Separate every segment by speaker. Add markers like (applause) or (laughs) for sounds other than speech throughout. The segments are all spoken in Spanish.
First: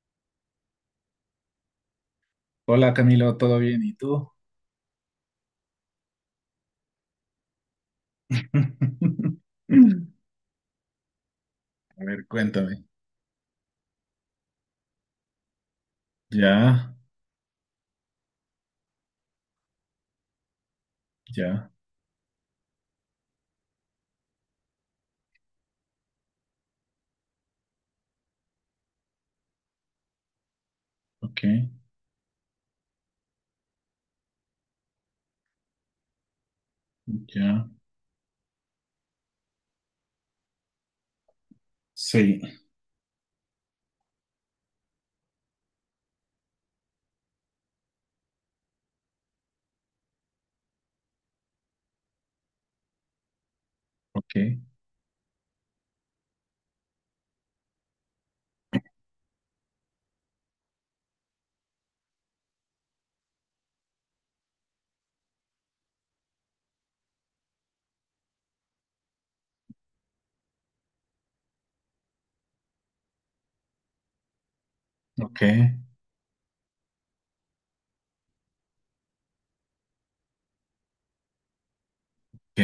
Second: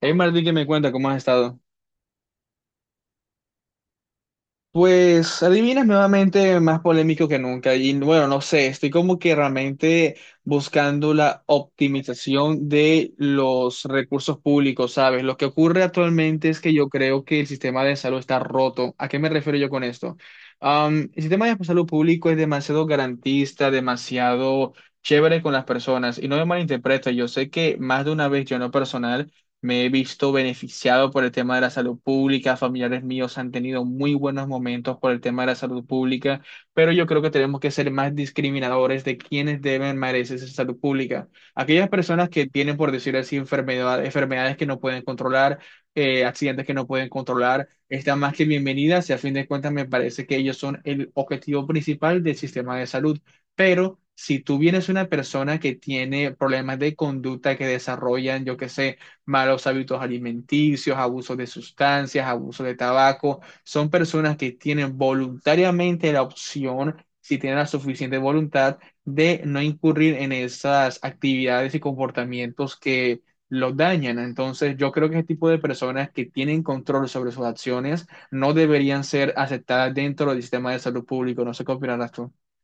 Speaker 1: Hey, Martín, que me cuenta? ¿Cómo has estado?
Speaker 2: Hola Camilo, ¿todo bien? ¿Y tú?
Speaker 1: Pues adivinas nuevamente más polémico que nunca. Y bueno, no sé, estoy como que
Speaker 2: (laughs)
Speaker 1: realmente buscando la
Speaker 2: A ver,
Speaker 1: optimización
Speaker 2: cuéntame.
Speaker 1: de los recursos públicos, ¿sabes? Lo que ocurre actualmente es que
Speaker 2: Ya,
Speaker 1: yo creo que el sistema de salud está roto. ¿A qué me refiero yo con esto? El sistema de
Speaker 2: ya,
Speaker 1: salud público es demasiado garantista, demasiado chévere con las personas. Y no me malinterpretes, yo sé que más de una vez yo no personal me he visto beneficiado por el
Speaker 2: ok,
Speaker 1: tema de la salud pública, familiares míos han tenido muy buenos momentos por el tema de la salud pública, pero yo creo que tenemos
Speaker 2: ya.
Speaker 1: que ser más discriminadores de quienes deben merecerse esa salud pública. Aquellas personas
Speaker 2: Sí,
Speaker 1: que tienen, por decir así, enfermedades que no pueden controlar, accidentes que no pueden controlar, están más que bienvenidas y a fin de cuentas me parece que ellos son el objetivo principal del sistema de salud. Pero si tú
Speaker 2: ok,
Speaker 1: vienes una persona que tiene problemas de conducta que desarrollan, yo qué sé, malos hábitos alimenticios, abuso de sustancias, abuso de tabaco. Son personas que tienen voluntariamente la opción, si tienen la suficiente voluntad, de no incurrir en esas actividades y comportamientos que los dañan. Entonces, yo creo que ese
Speaker 2: ok,
Speaker 1: tipo de personas que tienen control sobre sus acciones no deberían ser aceptadas dentro del sistema de salud público. No sé qué opinarás tú.
Speaker 2: ok.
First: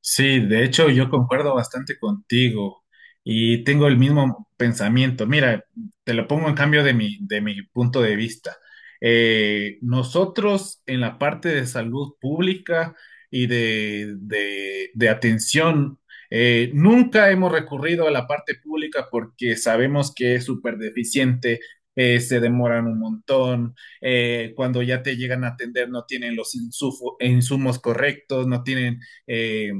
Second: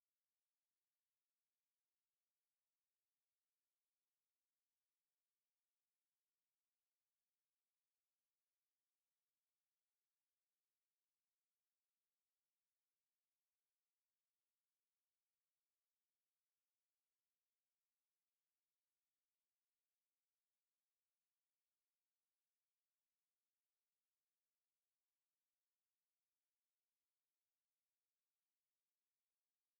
Speaker 2: Sí, de hecho yo concuerdo bastante contigo y tengo el mismo pensamiento. Mira, te lo pongo en cambio de mi punto de vista. Nosotros en la parte de salud pública y de atención, nunca hemos recurrido a la parte pública porque sabemos que es súper deficiente, se demoran un montón, cuando ya te llegan a atender no tienen los insumos correctos, no tienen eh,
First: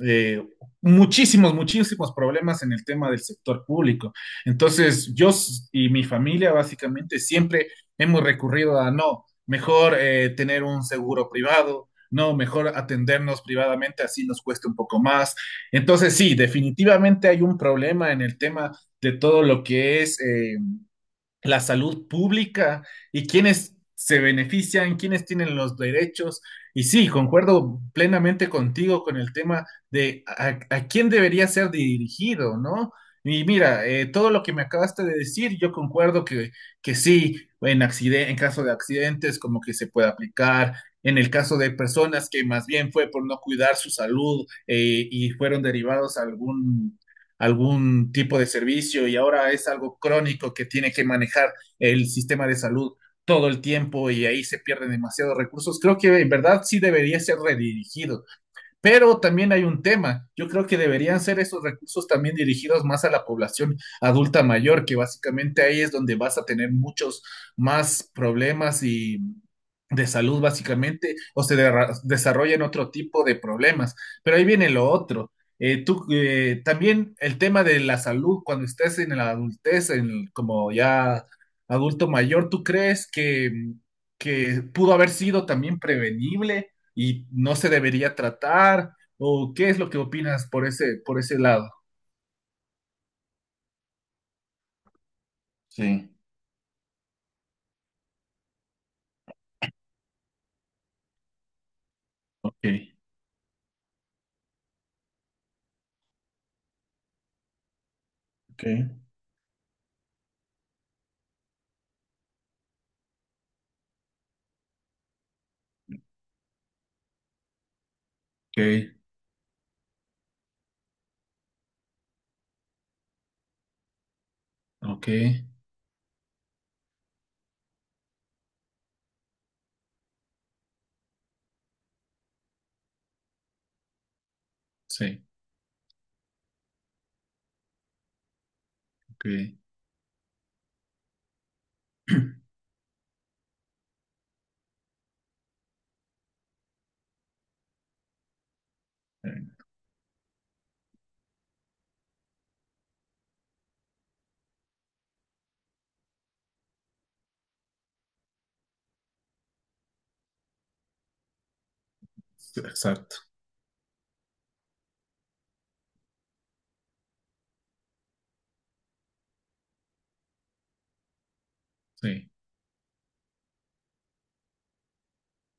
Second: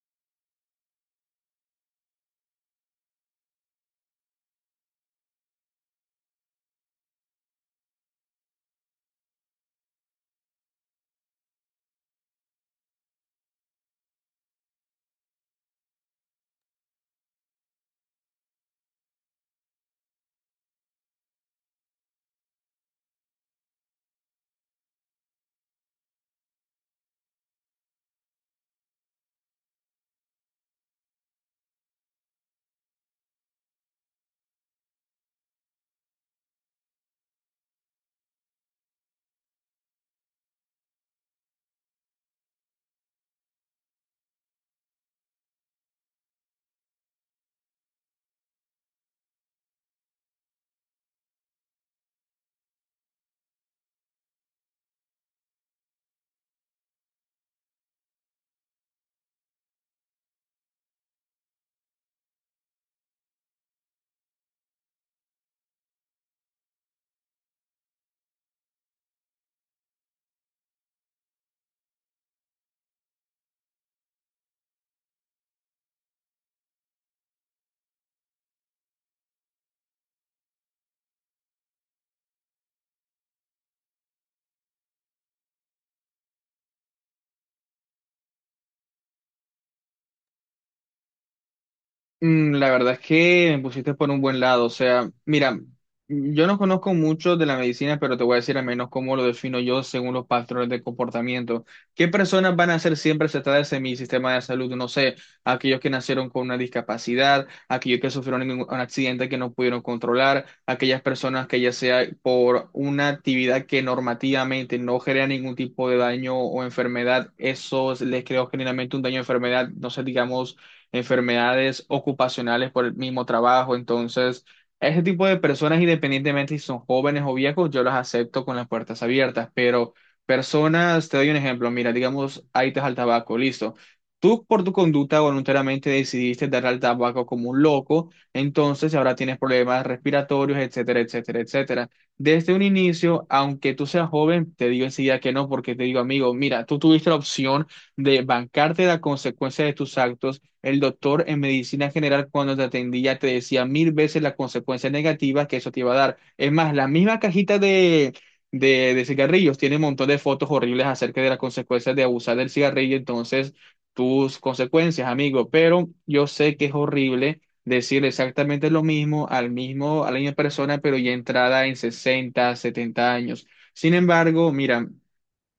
Speaker 2: eh, muchísimos, muchísimos problemas en el tema del sector público. Entonces, yo y mi familia básicamente siempre hemos recurrido a no, mejor tener un seguro privado, no, mejor atendernos privadamente, así nos cuesta un poco más. Entonces, sí, definitivamente hay un problema en el tema de todo lo que es, la salud pública y quiénes se benefician, quiénes tienen los derechos. Y sí, concuerdo plenamente contigo con el tema de a quién debería ser dirigido, ¿no? Y mira, todo lo que me acabaste de decir, yo concuerdo que sí, en caso de accidentes, como que se puede aplicar. En el caso de personas que más bien fue por no cuidar su salud, y fueron derivados a algún tipo de servicio y ahora es algo crónico que tiene que manejar el sistema de salud todo el tiempo, y ahí se pierden demasiados recursos. Creo que en verdad sí debería ser redirigido, pero también hay un tema. Yo creo que deberían ser esos recursos también dirigidos más a la población adulta mayor, que básicamente ahí es donde vas a tener muchos más problemas, y de salud básicamente, o se desarrollan otro tipo de problemas. Pero ahí viene lo otro. Tú, también el tema de la salud cuando estés en la adultez, en como ya adulto mayor, ¿tú crees que pudo haber sido también prevenible y no se debería tratar? ¿O qué es lo que opinas por ese lado?
Speaker 1: Mm, la verdad es que me pusiste por un buen lado. O sea, mira,
Speaker 2: Sí.
Speaker 1: yo no conozco mucho de la medicina, pero te voy a decir al menos cómo lo defino yo según los patrones de comportamiento. ¿Qué personas
Speaker 2: Ok,
Speaker 1: van a ser siempre aceptadas en mi sistema de salud? No sé, aquellos que nacieron con una discapacidad, aquellos que sufrieron en
Speaker 2: ok,
Speaker 1: un accidente que no pudieron controlar, aquellas personas que ya sea por una actividad que normativamente no genera ningún tipo de daño o enfermedad, eso les creo
Speaker 2: ok,
Speaker 1: generalmente un daño o enfermedad, no sé, digamos enfermedades ocupacionales por el mismo trabajo. Entonces, a ese
Speaker 2: ok,
Speaker 1: tipo de personas, independientemente si son jóvenes o viejos, yo las acepto con las puertas abiertas. Pero personas, te doy un ejemplo, mira, digamos, ahí te al tabaco, listo. Tú por tu conducta
Speaker 2: sí,
Speaker 1: voluntariamente decidiste dar al tabaco como un loco, entonces ahora
Speaker 2: ok.
Speaker 1: tienes problemas respiratorios, etcétera, etcétera, etcétera. Desde un
Speaker 2: (clears throat)
Speaker 1: inicio, aunque tú seas joven, te digo enseguida que no, porque te digo, amigo, mira, tú tuviste la opción de bancarte la consecuencia de tus actos. El doctor en medicina general cuando te atendía te decía 1000 veces las consecuencias negativas que eso te iba a dar. Es más, la misma cajita de cigarrillos tiene un montón de fotos horribles acerca de las consecuencias de abusar del cigarrillo,
Speaker 2: Exacto,
Speaker 1: entonces tus consecuencias, amigo. Pero yo sé que es horrible decir exactamente lo mismo al mismo, a la misma persona, pero ya entrada en
Speaker 2: sí,
Speaker 1: 60, 70 años. Sin embargo, mira,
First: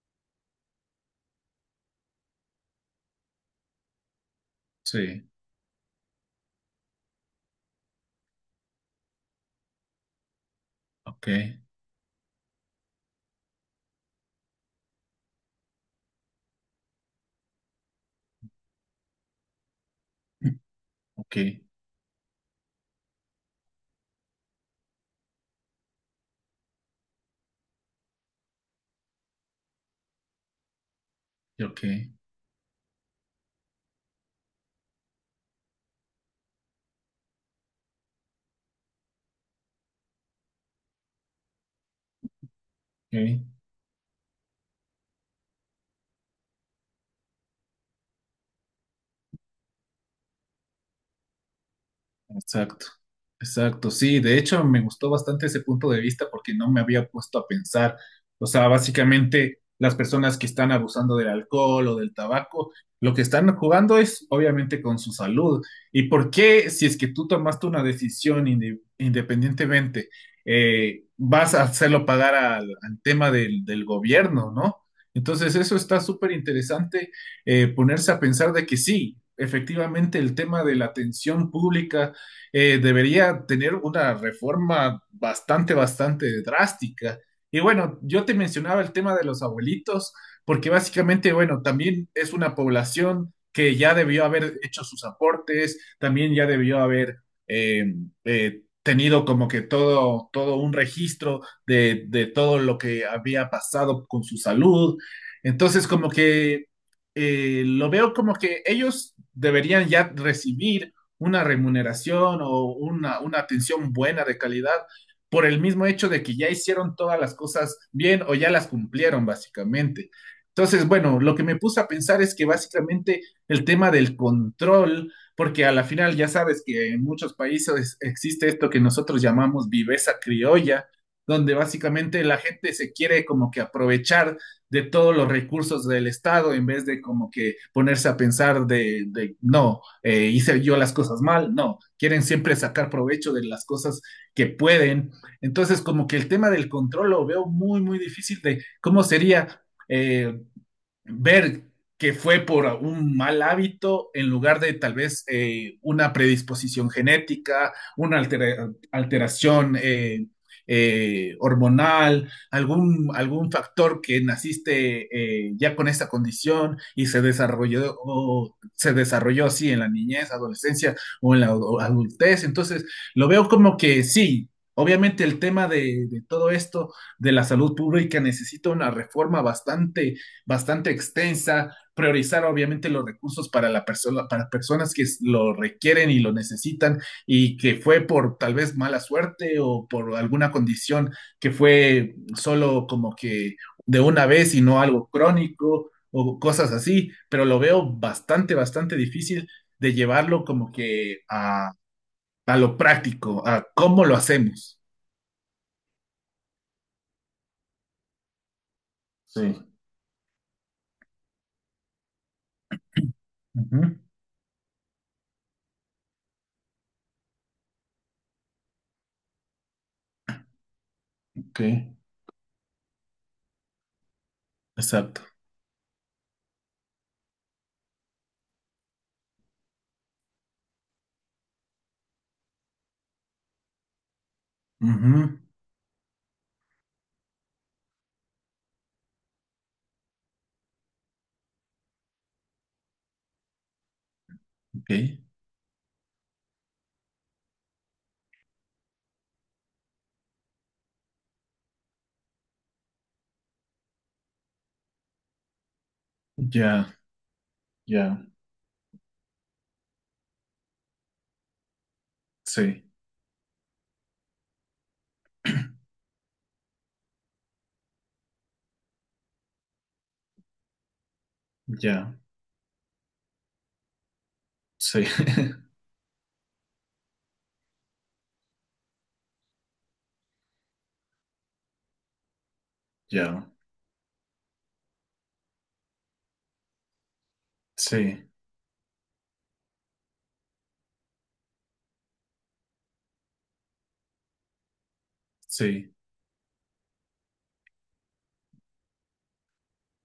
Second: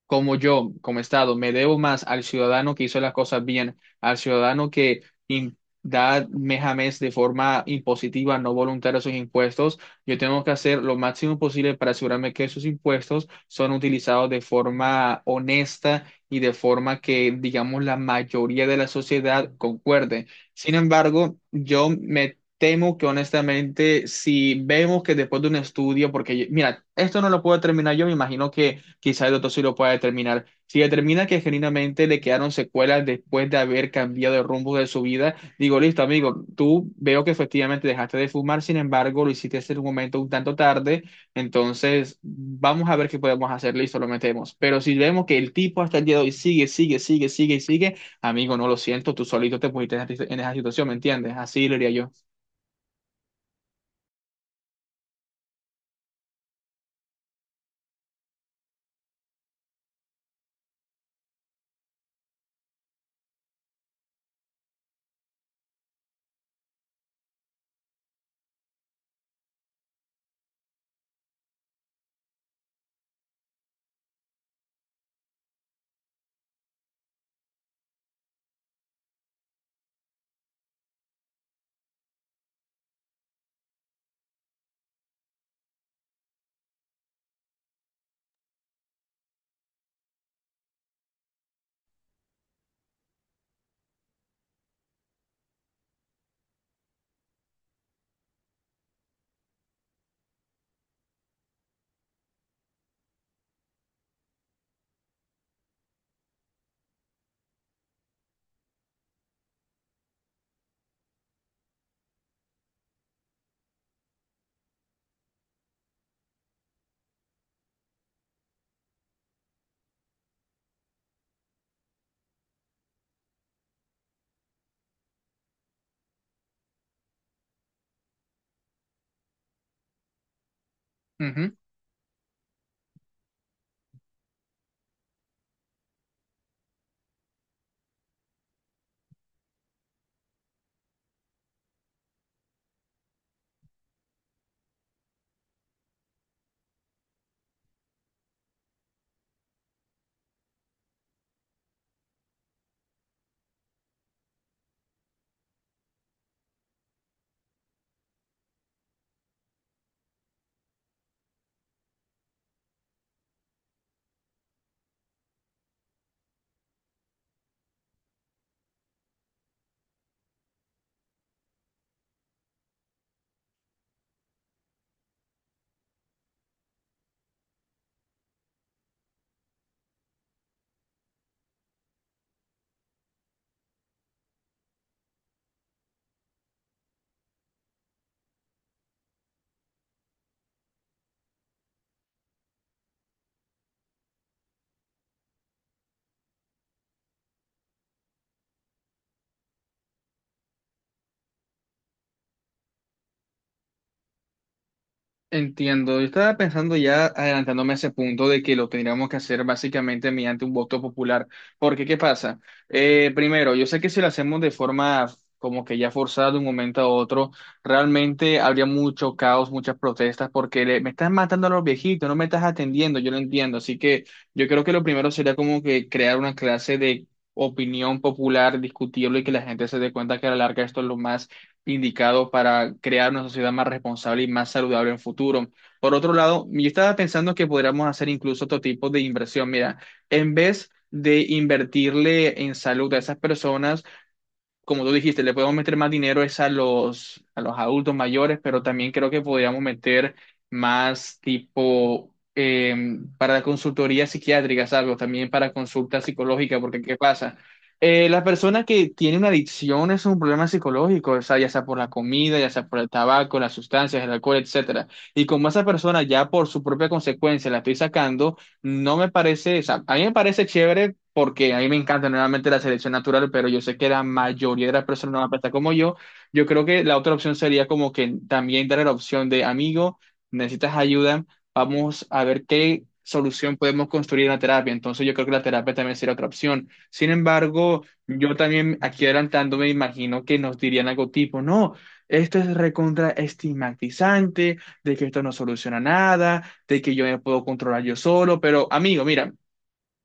Speaker 1: como yo, como Estado, me debo más al ciudadano que hizo las cosas bien, al ciudadano que
Speaker 2: sí.
Speaker 1: in- da mes a mes de forma impositiva, no voluntaria sus impuestos, yo tengo que hacer lo
Speaker 2: Ok,
Speaker 1: máximo posible para asegurarme que esos impuestos son utilizados de forma honesta y de forma que, digamos, la mayoría de la sociedad concuerde. Sin
Speaker 2: ok,
Speaker 1: embargo, yo me... temo que honestamente, si vemos que después de un estudio, porque mira, esto no lo puedo terminar yo, me imagino que quizá el doctor sí lo pueda determinar. Si determina que
Speaker 2: ok,
Speaker 1: genuinamente le quedaron secuelas después de haber cambiado el rumbo de su vida, digo, listo, amigo, tú veo que efectivamente dejaste de fumar, sin embargo, lo hiciste en un momento un tanto tarde, entonces vamos a ver qué
Speaker 2: ok.
Speaker 1: podemos hacer, listo, lo metemos. Pero si vemos que el tipo hasta el día de hoy sigue, sigue, sigue, sigue y sigue, amigo, no lo siento, tú solito te pusiste en esa situación, ¿me entiendes? Así lo diría yo.
Speaker 2: Exacto, exacto, sí, de hecho me gustó bastante ese punto de vista, porque no me había puesto a pensar, o sea, básicamente las personas que están abusando del alcohol o del tabaco, lo que están jugando es obviamente con su salud. ¿Y por qué, si es que tú tomaste una decisión independientemente, vas a hacerlo pagar al tema del gobierno? ¿No? Entonces eso está súper interesante, ponerse a pensar de que sí, efectivamente el tema de la atención pública, debería tener una reforma bastante, bastante drástica. Y bueno, yo te mencionaba el tema de los abuelitos, porque básicamente, bueno, también es una población que ya debió haber hecho sus aportes, también ya debió haber eh, tenido como que todo, todo un registro de todo lo que había pasado con su salud. Entonces, como que, lo veo como que ellos deberían ya recibir una remuneración o una atención buena de calidad, por el mismo hecho de que ya hicieron todas las cosas bien o ya las cumplieron básicamente. Entonces, bueno, lo que me puse a pensar es que básicamente el tema del control, porque a la final ya sabes que en muchos países existe esto que nosotros llamamos viveza criolla, donde básicamente la gente se quiere como que aprovechar de todos los recursos del Estado en vez de como que ponerse a pensar de no, hice yo las cosas mal, no, quieren siempre sacar provecho de las cosas que pueden. Entonces, como que el tema del control lo veo muy, muy difícil de cómo sería, eh, ver que fue por un mal hábito en lugar de tal vez, una predisposición genética, una alteración, hormonal, algún factor que naciste, ya con esa condición y se desarrolló, o se desarrolló así en la niñez, adolescencia o en la adultez. Entonces, lo veo como que sí. Obviamente el tema de todo esto de la salud pública necesita una reforma bastante, bastante extensa, priorizar obviamente los recursos para la persona, para personas que lo requieren y lo necesitan, y que fue por tal vez mala suerte o por alguna condición que fue solo como que de una vez y no algo crónico o cosas así, pero lo veo bastante, bastante difícil de llevarlo como que a lo práctico, a cómo lo hacemos.
Speaker 1: Entiendo, yo estaba pensando ya adelantándome a ese punto de que lo tendríamos que hacer
Speaker 2: Sí.
Speaker 1: básicamente mediante un voto popular. Porque, ¿qué pasa? Primero, yo sé que
Speaker 2: Ujú,
Speaker 1: si lo hacemos de forma como que ya forzada de un momento a otro, realmente habría mucho caos, muchas protestas, porque me estás matando a
Speaker 2: ok,
Speaker 1: los viejitos, no me estás atendiendo, yo lo entiendo. Así que yo creo que lo primero
Speaker 2: exacto.
Speaker 1: sería como que crear una clase de opinión popular, discutirlo y que la gente se dé cuenta que a la larga esto es lo más indicado para crear una sociedad más responsable y más saludable en
Speaker 2: Ujú,
Speaker 1: futuro. Por otro lado, yo estaba pensando que podríamos hacer incluso otro tipo de inversión. Mira, en vez de invertirle en salud a esas personas, como tú
Speaker 2: ok,
Speaker 1: dijiste, le podemos meter más dinero es a los adultos mayores, pero también creo que podríamos meter más tipo para la consultoría psiquiátrica, algo también para consulta psicológica, porque
Speaker 2: ya,
Speaker 1: ¿qué pasa? Las
Speaker 2: ya.
Speaker 1: personas que tienen una adicción es un problema psicológico, o sea, ya sea por la comida, ya sea por
Speaker 2: Sí,
Speaker 1: el tabaco, las sustancias, el alcohol, etcétera. Y como esa persona ya por su propia consecuencia la estoy sacando, no me parece, o sea, a mí me parece chévere porque a mí me encanta
Speaker 2: ya,
Speaker 1: nuevamente la selección natural, pero yo sé que la mayoría de las
Speaker 2: sí,
Speaker 1: personas no van a pensar como
Speaker 2: (laughs)
Speaker 1: yo. Yo creo que la otra opción sería como que también dar la opción de amigo, necesitas ayuda, vamos a ver qué
Speaker 2: ya,
Speaker 1: solución podemos construir en la terapia. Entonces yo creo que la terapia también sería otra opción. Sin embargo,
Speaker 2: sí,
Speaker 1: yo también aquí adelantando me imagino que nos dirían algo tipo, no, esto es recontra estigmatizante, de que esto no soluciona
Speaker 2: sí,
Speaker 1: nada, de que yo me puedo controlar yo solo, pero amigo, mira,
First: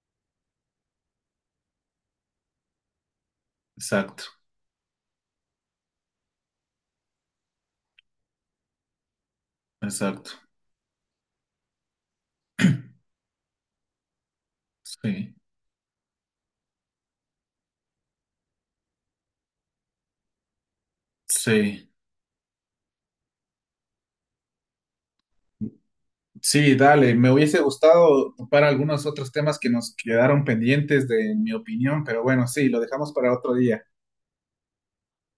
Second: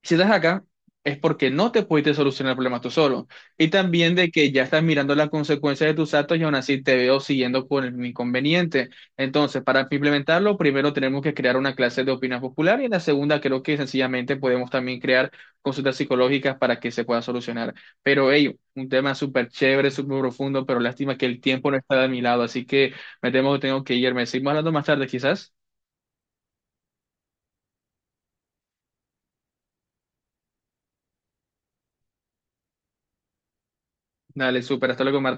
Speaker 1: si estás acá es porque no te pudiste solucionar el problema tú solo. Y también
Speaker 2: exacto,
Speaker 1: de que ya estás mirando las consecuencias de tus actos y aún así te veo siguiendo por el inconveniente. Entonces, para
Speaker 2: exacto,
Speaker 1: implementarlo, primero tenemos que crear una clase de opinión popular y en la segunda creo que sencillamente podemos también crear
Speaker 2: sí,
Speaker 1: consultas psicológicas para que se pueda solucionar. Pero, hey, un tema súper chévere, súper profundo, pero lástima que el tiempo no
Speaker 2: sí.
Speaker 1: está de mi lado, así que me temo que tengo que irme. Seguimos hablando más tarde, quizás.
Speaker 2: Sí, dale, me hubiese gustado para algunos otros temas que nos quedaron pendientes de mi opinión, pero bueno, sí, lo dejamos para otro día.
Speaker 1: Dale, súper, hasta luego, Marta.